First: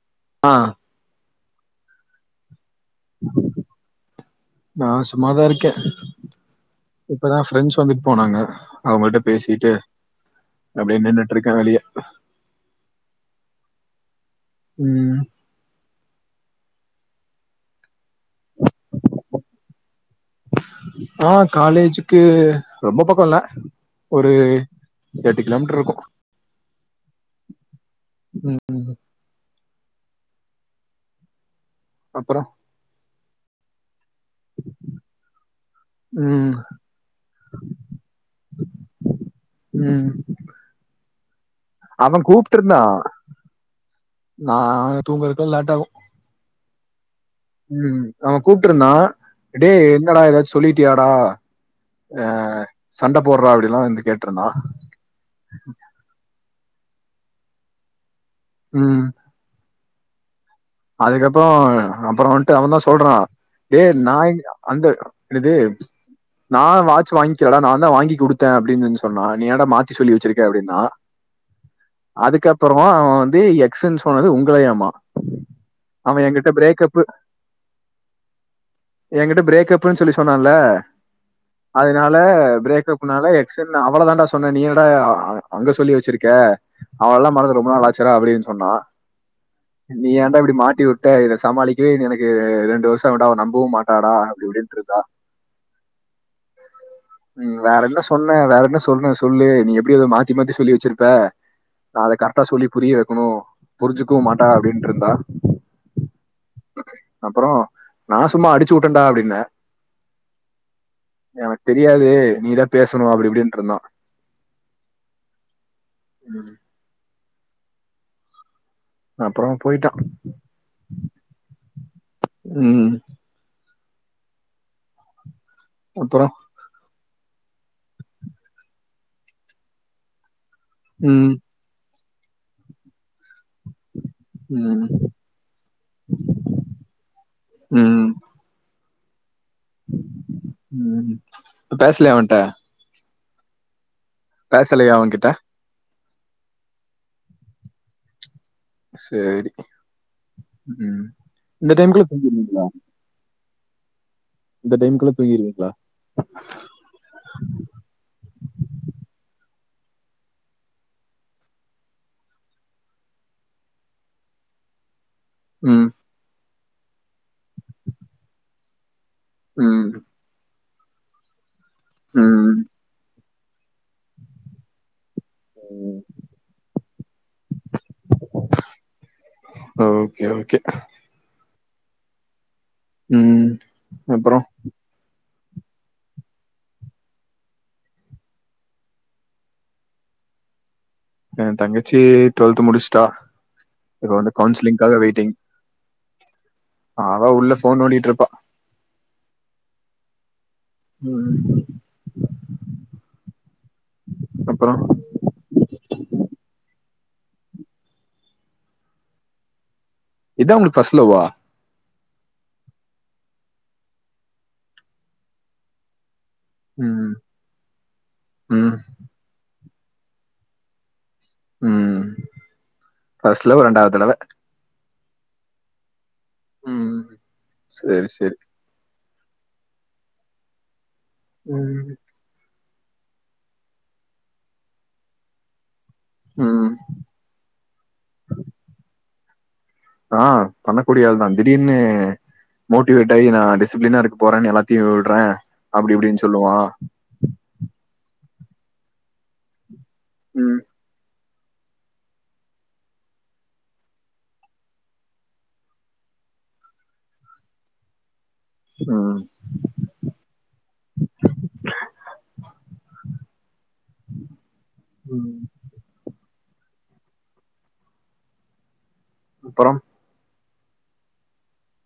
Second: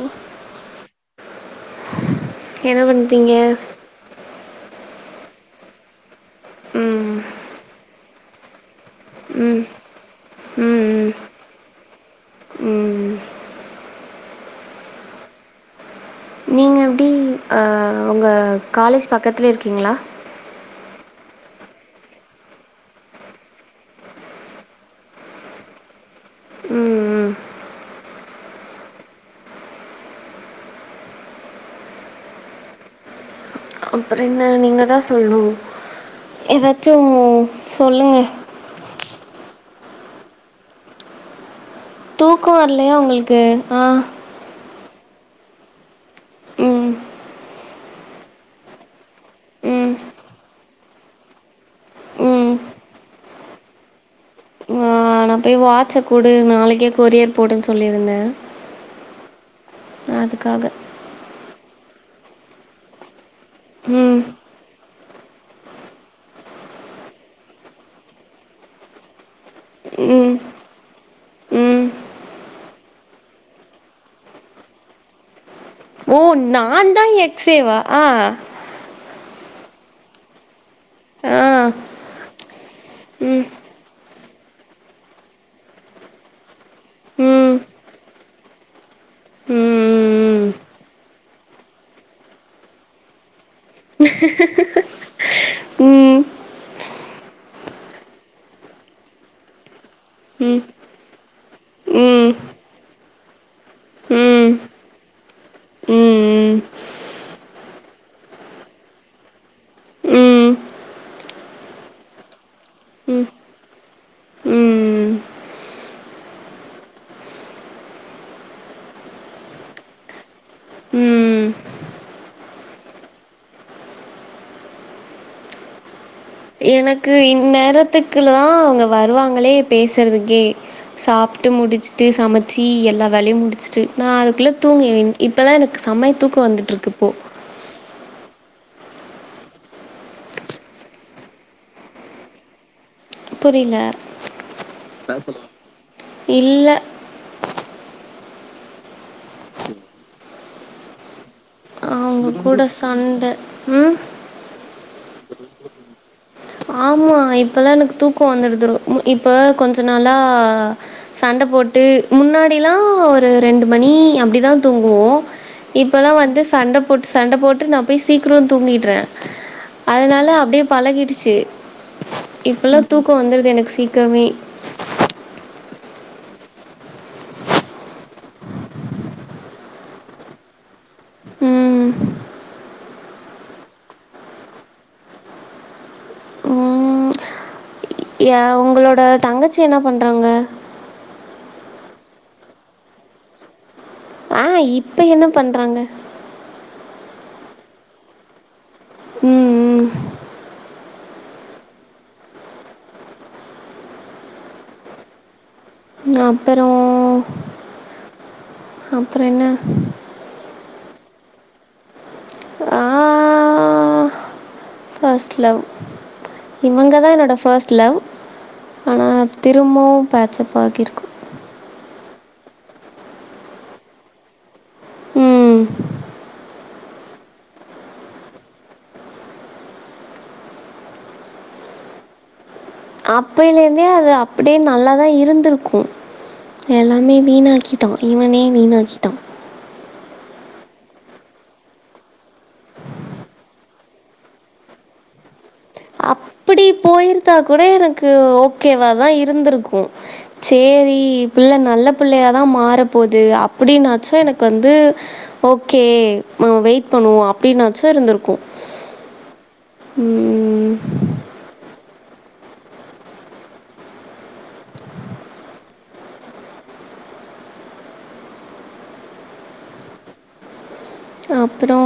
ம் ஆ என்ன பண்றீங்க நா சும்மாதாருக்கே ம். இப்பதா ஃப்ரெண்ட்ஸ் வந்துட் போனாங்க அவுங்கள்ட்ட ம். பேசிட்டு ம். அப்டே ம். நின்னுட்ருக்கே வெளிய ம் ம் நீங்க எப்டி ஆ உங்க காலேஜ் பக்கத்லே இருக்கீங்ளா ஆ காலேஜுக்கு ரொம்ப பக்கோல்ல ஒரு எட்டு கிலோமீட்ருக்கு ம் ம் ம் ம் அப்பறோ அப்றோ என்ன நீங்க தா சொல்னு ம் எதாச்சு சொல்லுங்க ம் அவ தூக்கோ வர்லயா உங்ளுக்கு ஆ நாங்க தூங்கறக்குல்லா லேட்டாகு ம். ம் அவே கூப்ட்ருந்தா டே ம். என்னடா எதாச்சு சொல்லிட்டியாடா ஆ ம். சண்ட போட்ற அப்டில்லா வந்து கேட்ருன்னா ஆ நா போய் வாட்ச குடு நாளைக்கே கொரியர் போடுன் சொல்லிருந்தே ம் அதுக்காக அதுக்கப்றோ அப்றோ வன்ட்டு அவன் தா சொல்றா டே நா ம். அந்த என்னது நா வாட்ச் வாய்ன்க்கலடா நா தா வாங்கி குடுத்தே அப்டின் சொல்லி சொன்னா நீ என்னடா மாத்தி சொல்லி ம். வச்சிருக்க அப்டின்னா [inaudible] அதுக்கப்றமா அவெ வந்து எக்ஸுன் சொன்னது உங்களயாமா ஓ நா தா எக்ஸே வா என்கிட்ட பிரேக்கப்புன் சொல்லி சொன்னான்ல ஆ. அதனால ம் பிரேக்கப்புனால எக்ஸ் ன் அவளதான்டா சொன்னே நீ என்னடா அங்க சொல்லி வச்சிருக்க அவளலா ம் மறந்து ரொம்ப நாளாச்சுடா அப்டின் சொன்னா ம் நீ ஏன்டா ம் இப்டி மாட்டி வுட்ட இத சமாளிக்கவே இனி எனக்கு ரெண்டு வர்ஷோ ஆவுன்டா அவ நம்பவு மாட்டாடா அப்டி இப்டின்ட்ருந்தா ம் ம் வேற என்ன சொன்ன வேற என்ன சொன்ன சொல்லு நீ எப்டி எதோ மாத்தி ம் மாத்தி சொல்லி வச்சிருப்ப நா அத ம் கரெக்டா சொல்லி புரிய வெக்கனு புரிஞ்சுக்கவு மாட்டா அப்டின்ட்ருந்தா ம் ம் அப்றோ நா சும்மா அடிச்சு வுட்டன்டா அப்டின்னே எனக்தெரியாது நீதா பேசனு ம் அப்டி இப்டின்ட்ருந்தா ம் அப்றோ‌ போய்ட்டா ம் ம் அப்பறோ எனக்கு இந்நேரத்துக்குலா அவுங்க வருவாங்ளே பேசறதுக்கே ம் சாப்ட்டு முடிச்சுட்டு சமச்சி எல்லா வேலயு முடிச்ட்டு நா அதுக்குள்ள ம் தூங்கிவேன் இப்பல்லா எனக்கு செம்மயா தூக்கோ வந்துட்ருக்குப்போ ம் ம் ப்ப பேசலயா அவன்ட்ட புரில பேசலையா அவன்கிட்ட இல்ல சேரி ம் இந்த டைம்க்குள்ள உங்க கூட சண்ட ம் இந்த டைமுக்லா தூங்கிருவீங்ளா ஆமா இப்பல்லா எனக்கு தூக்கம் வந்துடுது இப்போ கொஞ்ச நாளா சண்ட போட்டு முன்னாடிலா ஒரு ரெண்டு மணி அப்டி தா தூங்குவோம் ம் இப்பல்லா வந்து சண்ட போட்டு சண்ட போட்டு நா போய் சீக்கிரம் தூங்கிட்ற ம் அதனால அப்டியே பழகிடுச்சி ம் இப்பல்லா தூக்கம் வந்துருது எனக் சீக்கிரமே வரும் ஆ ஓகே ஓகே ம். ம் அப்புறோ ம். ய உங்களோட தங்கச்சி என்ன பண்றாங்க என் தங்கச்சி டுவெல்த் முடிஷ்ட்டா இப்ப வந்து ஆ இப்ப கவுன்சிலிங்க்காக என்ன வெயிட்டிங் பண்றாங்க அவ உள்ள ஃபோன் நோன்டிட்ருப்பா ம் ம் ம் ம் அப்புறோ அப்பறோ அப்றோ என்ன இதா உங்ளுக் ஃபர்ஸ்ட் லவ்வா ஆ ஃபர்ஸ்ட் லவ் இவங்க ம் தா என்னோட ஃபஸ்ட் லவ் ம் ஆனா திரும்பவும் பேச்சப்பாகியிருக்கோ ம் ஃபர்ஸ்ட் லவ் ரெண்டாவ் தடவ ம் செரி செரி ம் அப்பைலேந்தே அது அப்படியே நல்லா தா இருந்திருக்கும் ம் எல்லாமே வீணாக்கிட்டா இவனே வீணாக்கிட்டா ஆ பண்ணக்கூடிய ஆள் தா திடீர்னு மோட்டிவேட் ஆயி நா டிசிப்ளினா இருக்க போறேன் எல்லாத்தையும் விட்ற அப்டி இப்டின் அப்படி போயிருந்தா கூட எனக்கு ஓகேவாதா இருந்திருக்கும் ம் சேரி பிள்ள நல்ல புள்ளையாதா மாறப்போது அப்படின்னாச்சும் எனக்கு வந்து ஓகே நம்ம வெயிட் பண்ணுவோம் அப்படின்னாச்சும் இருந்திருக்கும் ம் ம் ம் ம் அப்பறம் அப்புறோ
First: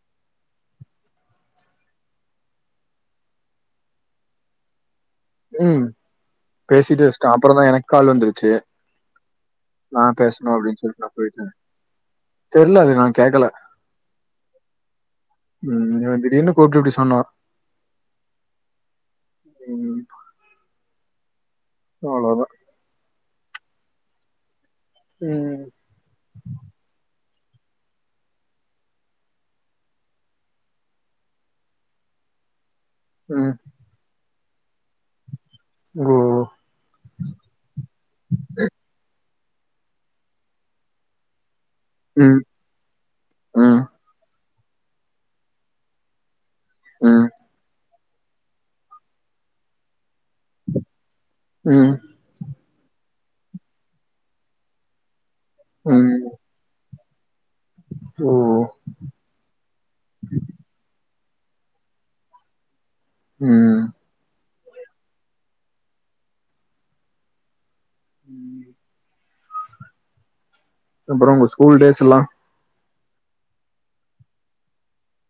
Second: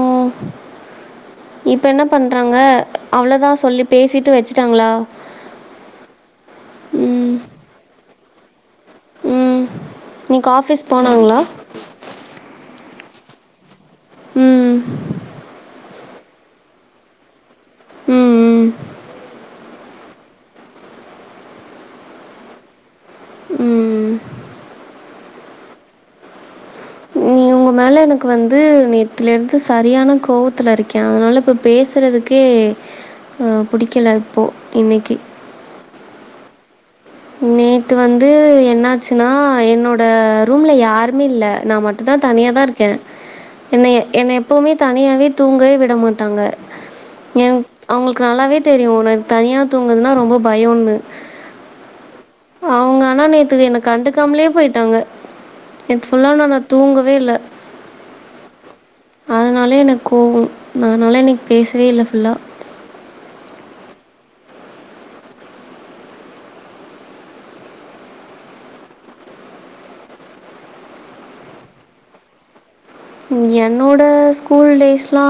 இப்ப என்ன பண்றாங்க அவ்ளோதா சொல்லி பேசிட்டு வச்சுட்டாங்ளா ம் பேசிட்டு வஷ்ட்ட அப்புறம் தா எனக்கு கால் வந்துருச்சு ம் நா இன்னைக்கு பேசணு அப்டின் ஆஃபீஸ் சொல்லிட்டு நா போனாங்களா போயிட்டே தெர்ல அது நா கேக்கல ம் ம் இவ திடீர்னு கூப்ட்டு இப்டி சொன்னா ம் ம் ம் அவ்ளோதா ம் ம் உங்க மேல எனக்கு வந்து நேத்துலேந்து சரியான கோவத்துல இருக்கே அதனால இப்ப பேசுறதுக்கு க்கே ம், புடிக்கல இப்போ இன்னைக்கி ம் நேத்து வந்து என்னச்சுன்னா என்னோட ரூம்ல யாருமே இல்ல நா மட் தா ம் தனியாதா இருக்கே ம் என்ன என்ன எப்பவுமே தனியாவே தூங்கவே விட மாட்டாங்க ம் எ அவுங்களுக்கு நல்லாவே தெரியு எனக்கு தனியா தூங்குறதுன்னா ரொம்ப பயன்னு ம் அவுங்க ஆனா நேத்துக்கு என்ன கண்டுக்காமலே போயிட்டாங்க நேத்து ஃபுல்லா நானாத் தூங்கவே இல்ல ம் அதனாலே எனக் கோவோ அதனால இன்னைக்கி பேசவே இல்ல ஃபுல்லா ம் ம் அப்பறம உங்க ஸ்கூல் டேஸ் எல்லா என்னோட ஸ்கூல் டேஸ்லா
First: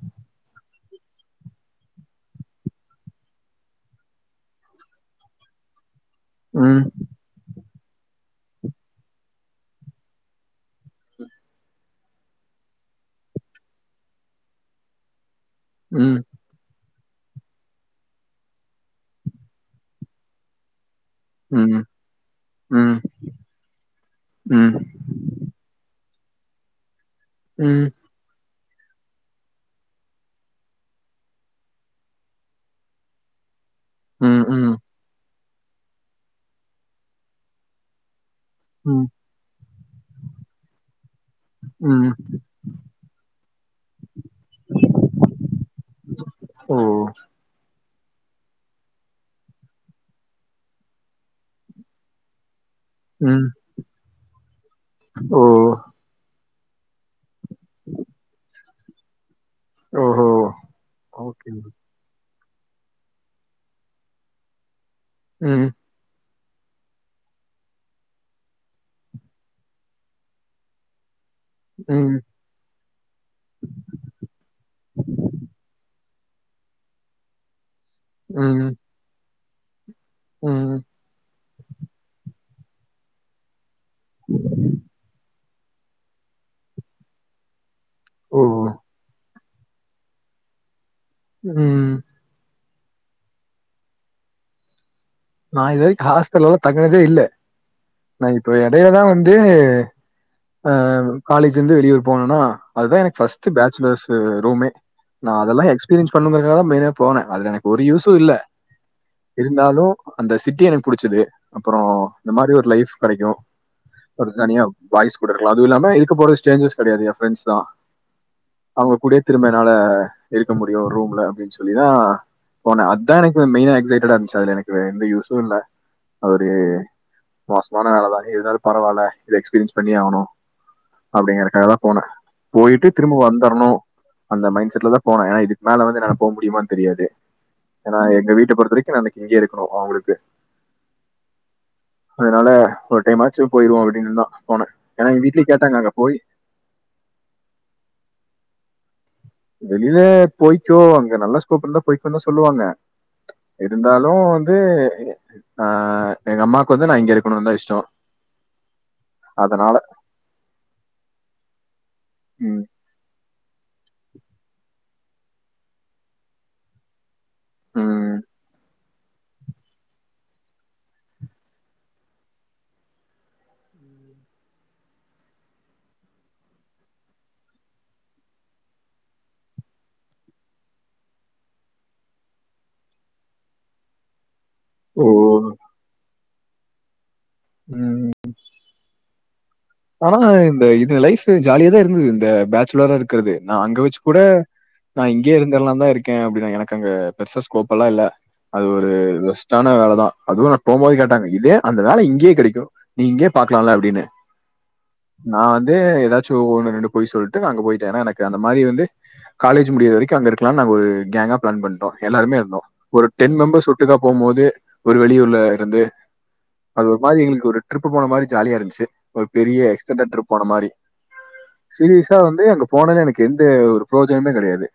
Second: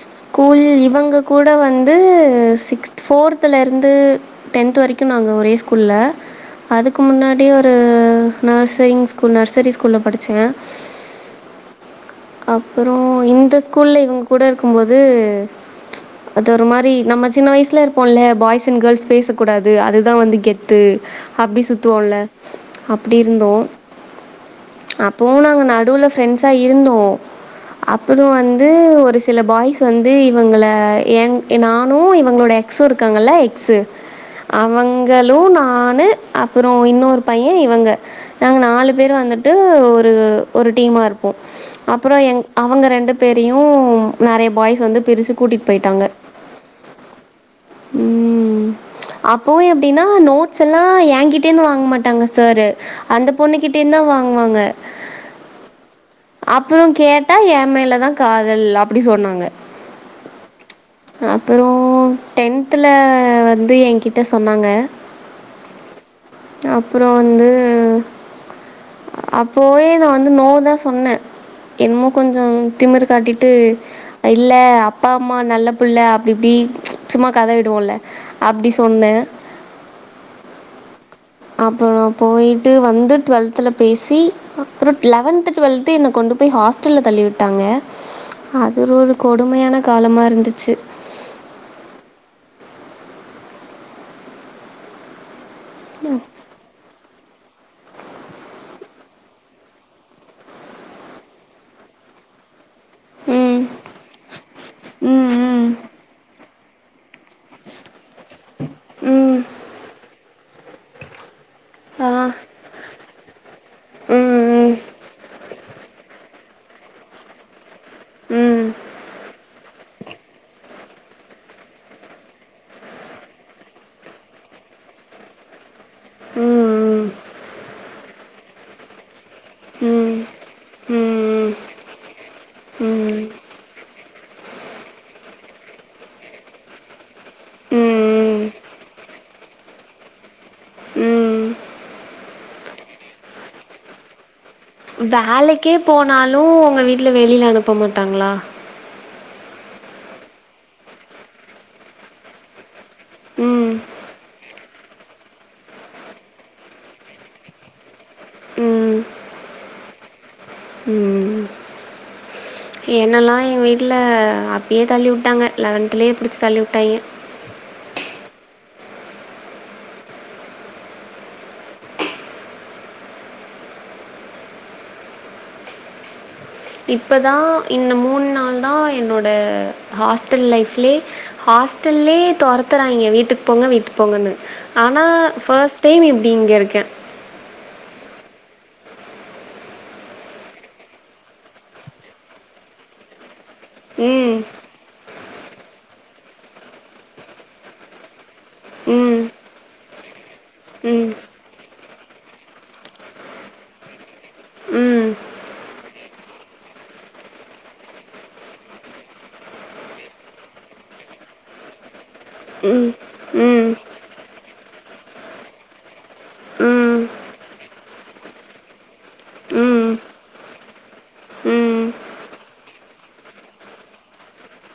ஸ்கூல் இவங்க கூட வந்து சிக்ஸ்த் ஃபோர்த்துலருந்து டென்த் வரைக்கு நாங்க ஒரே ஸ்கூல்ல ம் அதுக்கு முன்னாடி ஒ ரு நர்சரிங் ஸ்கூல் நர்சரி ஸ்கூல்ல படிச்சே அப்பறோ இந்த ஸ்கூல்ல இவங்க கூட இருக்கும்போது ம் அது ஒரு மாரி நம்ம சின்ன வயசுல இருப்போம்ல்ல பாய்ஸ் அண்ட் கேர்ள்ஸ் பேச கூடாது அதுதா வந்து கெத்து அப்டி ம் சுத்துவோல ம் அப்டி இருந்தோ ம் [unintelligible] நாங்க நடுவுல ஃப்ரெண்ட்ஸ்சா இருந்தோ ம் அப்பற வந்து ஒரு சில பாய்ஸ் வந்து இவங்கள எங் நானு இவங்களுடைய எக்ஸ் இருக்காங்கல எக்ஸ்சு ம் ம் அவுங்களு நானு அப்பற இன்னொரு பைய இவங்க நாங்க நாலு ம் பேரு வந்துட்டு ஒரு ஒரு டீமா இருப்போ அப்பற ம் எங் அவங்க ரெண்டு பேரையு நெறைய பாய்ஸ் வந்து பிரிச்சு கூட்டிட்டு போயிட்டாங்க ஓ ம் அப்பவு எப்டினா நோட்ஸ் எல்லா ஏங்கிட்ட இருந்து வாங்க மாட்டாங்க சாரு அந்த ம் பொண்ணு கிட்ட இருந்தா வாங்குவாங்க ஓ அப்பற கேட் டா ஏ மேல தா காதல் அப்டி சொன்னாங்க ஓஹோ ஓகே அப்பறோ டென்த்துல வந்து என்கிட்ட சொன்னாங்க ம் அப்பற வந்து அப்போவே நா வந்து நோ தா சொன்னே ம் என்னமோ ம் கொஞ்சோ திமிரு காட்டிட்டு இல்ல அப்பா அம்மா நல்ல புள்ள அப்டி இப்டி சும்மா கத விடுவோல்ல அப்டி சொன்னே ம் அப்பறோ போ போய்ட்டு வந்து டுவெல்த்துல பேசி அப்பற லெவன்த் டுவெல் து என்ன கொண்டு போய் ஹாஸ்டல்ல தள்ளி விட்டாங்க ஓ அது ஒரு கோ கொடுமையான காலமா இருந்துச்சு ம் நா இது வரைக்கு ஹாஸ்டல்லல்லா தங்குனதே இல்ல நா இப்போ எடையில தா வந்து அ காலேஜ் இருந்து வெளியூர் போணுனா அதுதா எனக்கு ஃபர்ஸ்ட்டு ம். பேச்சலர்ஸ் ரூமே ம், நா அதெல்லா ம். எக்ஸ்பீரியன்ஸ் பண்ணணு தா மெயினா போனே அதுல எனக்கு ஒரு யூஸு இல்ல ம். இருந்தாலு அந்த சிட்டி எனக்கு புடிச்சுது அப்பறோ ஆ. இந்த மாதிரி ஒரு லைஃப் கடைக்கு ம், ஒரு தனியா ம். பாய்ஸ் கூட இருக்கலா அதுவு இல்லாம இருக்க போறது ஸ்ட்ரேஞ்சர்ஸ் கெடயாது ஏ ஃப்ரெண்ட்ஸ் தா ம். அவுங்க கூடயே திரும்ப என்னால இருக்க முடியு ரூம்ல அப்படின்னு சொல்லிதா போனே அதா எனக்கு மெயினா எக்சைட்டடா இருந்துச்சு அது எனக்கு எந்த யூஸு இல்ல ஒரு ம். மோசமான வேல தா இருந்தாலு பரவால்ல இத எக்ஸ்பீரியன்ஸ் பண்ணியே ஆவணு ம். ம். அப்படிங்கறக்காக தா போனே போயிட்டு திரும்ப ம். வந்தரணு அந்த மைண்ட் செட்ல தா போனே ஏன்னா இதுக்கு மேல வந்து என்னால போ முடியுமான்னு தெரியாது ஏன்னா எங்க ம். வீட்ட பொறுத்த வரைக்கு நா இன்னைக்கு இங்கய இருக் கனு அவுங்களுக்கு ம். அதனால ஒரு டைமாச்சு போயிருவோ அப்படின்னு தா வேலைக்கே போனாலு உங்க வீட்ல வெளியில அனுப்ப மாட்டாங்களா வெளியில போய்க்கோ அங்க நல்ல ஸ்கோப்ல இருந்தா போய்க்கோன்னு தா சொல்லுவாங்க ம். இருந்தாலு வந்து ஆ எங்கம்மாக்கு வந்து நா இங்க இருக்கணுனு தா இஷ்டோ ம். அதனால ம் என்னெல்லா எங்க வீட்ல அப்பயே தள்ளிவுட்டாங்க லெவன்த்தலயே பிடிச்சி தள்ளிவிட்டாய்ங்க ம் இப்பதா இந்த மூண் நாள்தா என்னோட ஹாஸ்டல் லைஃப்லயே ஹாஸ்டல்லயே தொறத்துறாய்ங்க வீட்டுக்கு போங்க வீட்டுக்கு போங்கன்னு ஆனா ஓ ஃபர்ஸ்ட் டைம் இப்படி இங்க இருக்கே ம் ம் ஆனா இந்த இது லைஃப் ஜாலியா தா இருந்தது இந்த பேச்சுலரா இருக் குறது நா அங்க வச்சு கூட ம். நா இங்கே இருந்தரலா தா இருக்கே அப்படினேன் எனக்கு அங்க பெருசா ஸ்கோப் எல்லா இல்ல அது ஒரு ம். வொஸ்ட்டான வேலைதா அதுவு நா போம்போது ம். கேட்டாங்க இதே அந்த வேல இங்கயே கெடைக்கு நீ இங்கே பாக்கலால்ல அப்டின்னு ம். நா வந்து ஏதாச்சு ஒண்ணு ரெண்டு போய் சொல்லிட்டு அங்க போயிட்டே ஏனா எனக்கு அந்த மாரி வந்து காலேஜ் முடியுற வரைக்கு அங்க இருக்கலானு நாங்க ஒரு கேங்கா பிளான் பண்ட்டோ எல்லாருமே இருந்தோ ம். ஒரு டென் மெம்பர்ஸ் ம். விட்டுக்கா போம் போது ஒரு வெளியூர்ல இருந்து அது ம். ஒரு மாரி எங்ளுக்கு ஒரு ட்ரிப்பு போன மாரி ஜாலியா இருந்துச்சு ஒரு பெரிய ம். எக்ஸ்டெண்டட் ட்ரிப் போன மாரி ம். சீரியஸா வந்து அங்க போனோனே எனக்கு எந்த ஒரு புரோஜனமே கெடையாது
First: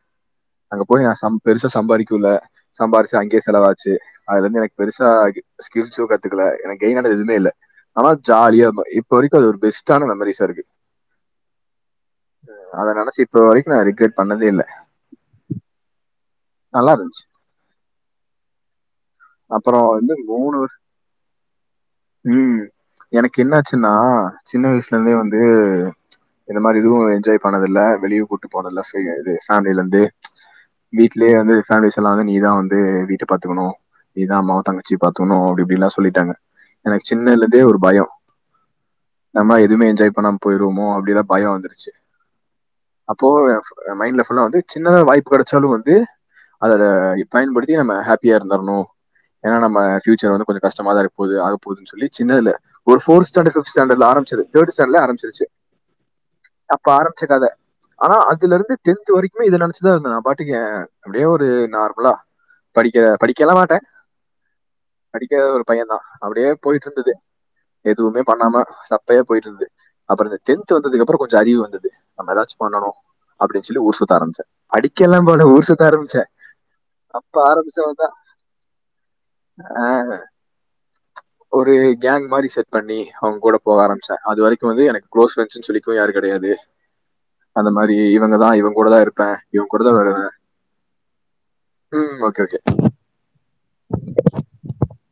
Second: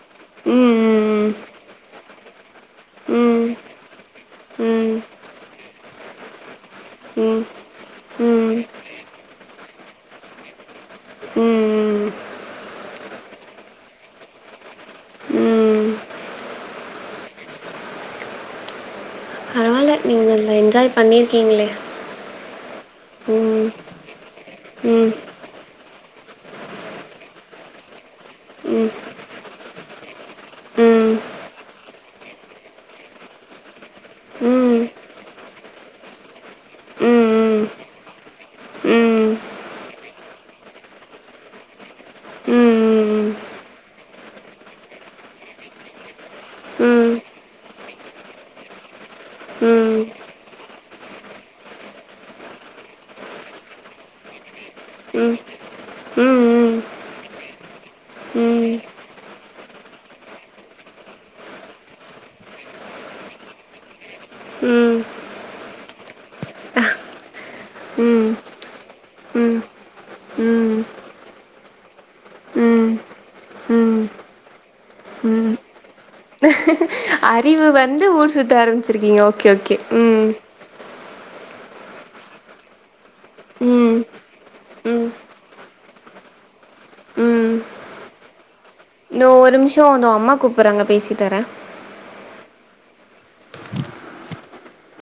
ம். அங்க போய் நா ம். சம் பெருசா சம்பாரிக்கல சம்பாரிச்சு அங்கேயே ம். ம். செலவாச்சு அதுல இருந்து எனக்கு பெருசா ம். ஸ்கில்ஸோ கத்துக்கல எனக்கு எயினானது எதுவுமே இல்ல ஆனா ஜாலியா இரு இப்போ வரைக் கு அது ஒரு பெஸ்டான மெமரிஸா இருக்கு ம். ம். அத நெனைச்சு இப்ப வரைக்கு நா ரிக்ரெட் பண்ணதே இல்ல ம். நல்லாருந்துச்சு அப்பறோ வந்து நா என்ஜாய் பண்ணியிருக்கீங்ளே ம் எனக்கு என்ன ஆச்சுன்னா சின்ன வயசுல ம், இருந்தே வந்து இது மாரி இதுவு என்ஜாய் பண்ணதுல்ல வெளியு கூட்டு போனதில்ல ம், இது ஃபேமில இருந்து ம், வீட்லயே வந்து ஃபேமிலிஸ் எல்லா வந்து நீதா வந்து வீட்ட பாத்துக்கணணு நீ தா ம், அம்மாவ ம், தங்கச்சி பாத்துக்கணு அப்டி இப்டிலா சொல்லிட்டாங்க எனக்கு சின்னலேந்தே ம், ஒரு பயோ ம், ம், நம்ம எதுவுமே என்ஜாய் பண்ணாம போயிருவோமோ அப்டிலா பயோ வந்துருச்சு ம், அப்போ ம், ஃபு மைண்ட்ல ஃபுல்லா வந்து சின்னதா வாய்ப்பு கடைச்சாலு வந் து அதோட ம், ம், ம், பயன்படுத்தி நம்ம ஹாப்பியா இருந்துருணு ஏனா ம், நம்ம ம், ஃபியூச்சர் வந்து கொஞ்ச கஷ்டமாதா இருக்க போது ஆக போகுதுனு சொல்லி சின்னதுல ஒரு ஃபோர் ஸ்டாண்டர்ட் ஃபிஃப்த் ஸ்டாண்டர்ட் ஆரம்பிச்சது தேர்டு ஸ்டாண்டர்லே ம், ஆரம்பிச்சுடுச்சு அப்ப ஆரம்பிச்ச கத ஆனா அதுல இருந்து டென்த்து வரைக்குமே இத நெனைச்சுதா இருந்தே நா பாட்டுக்கே அப்டியே ஒரு நார்மலா படிக்க படிக்கலா மாட்ட ம் படிக்காத ஒரு பையன் தா அப்டியே போயிட்டு இருந்துது எதுவுமே பண்ணாம சப்பையா போயிட்டு ம், ம், இருந்துது அப்புறோ இந்த டென்த்து ம். வந்ததுக்கப்புறோ கொஞ்சோ அறிவு வந்துது நம்ம எதாச்சு பண்ணனு அப்டின்னு சொல்லி ஊர் சுத்த ஆரம்பிச்சே படிக்கலா போல ஊர் சுத்த ஆரம்பிச்சே அறிவு வந்து ஊர் சுத்த ஆரம்பிச்சிருக்கீங்க ஓகே ஓகே ஆஹ், ம் ஒரு கேங் மாரி செட் பண்ணி அவுங்க கூட போக ம், ஆரம்பிச்சே அது வரைக்கு வந்து எனக்கு ம், க்ளோஸ் ஃப்ரெண்ட்ஸ்னு சொல்லி ஸு யாரு கெடையாது ம். அந்த மாரி இவங்க தா இவங் கூட தா இருக் இதோ ஒரு நிமிஷோ இதோ அம்மா கூப்புறாங்க பேசிட்டு வர ம் ஓகே ஓகே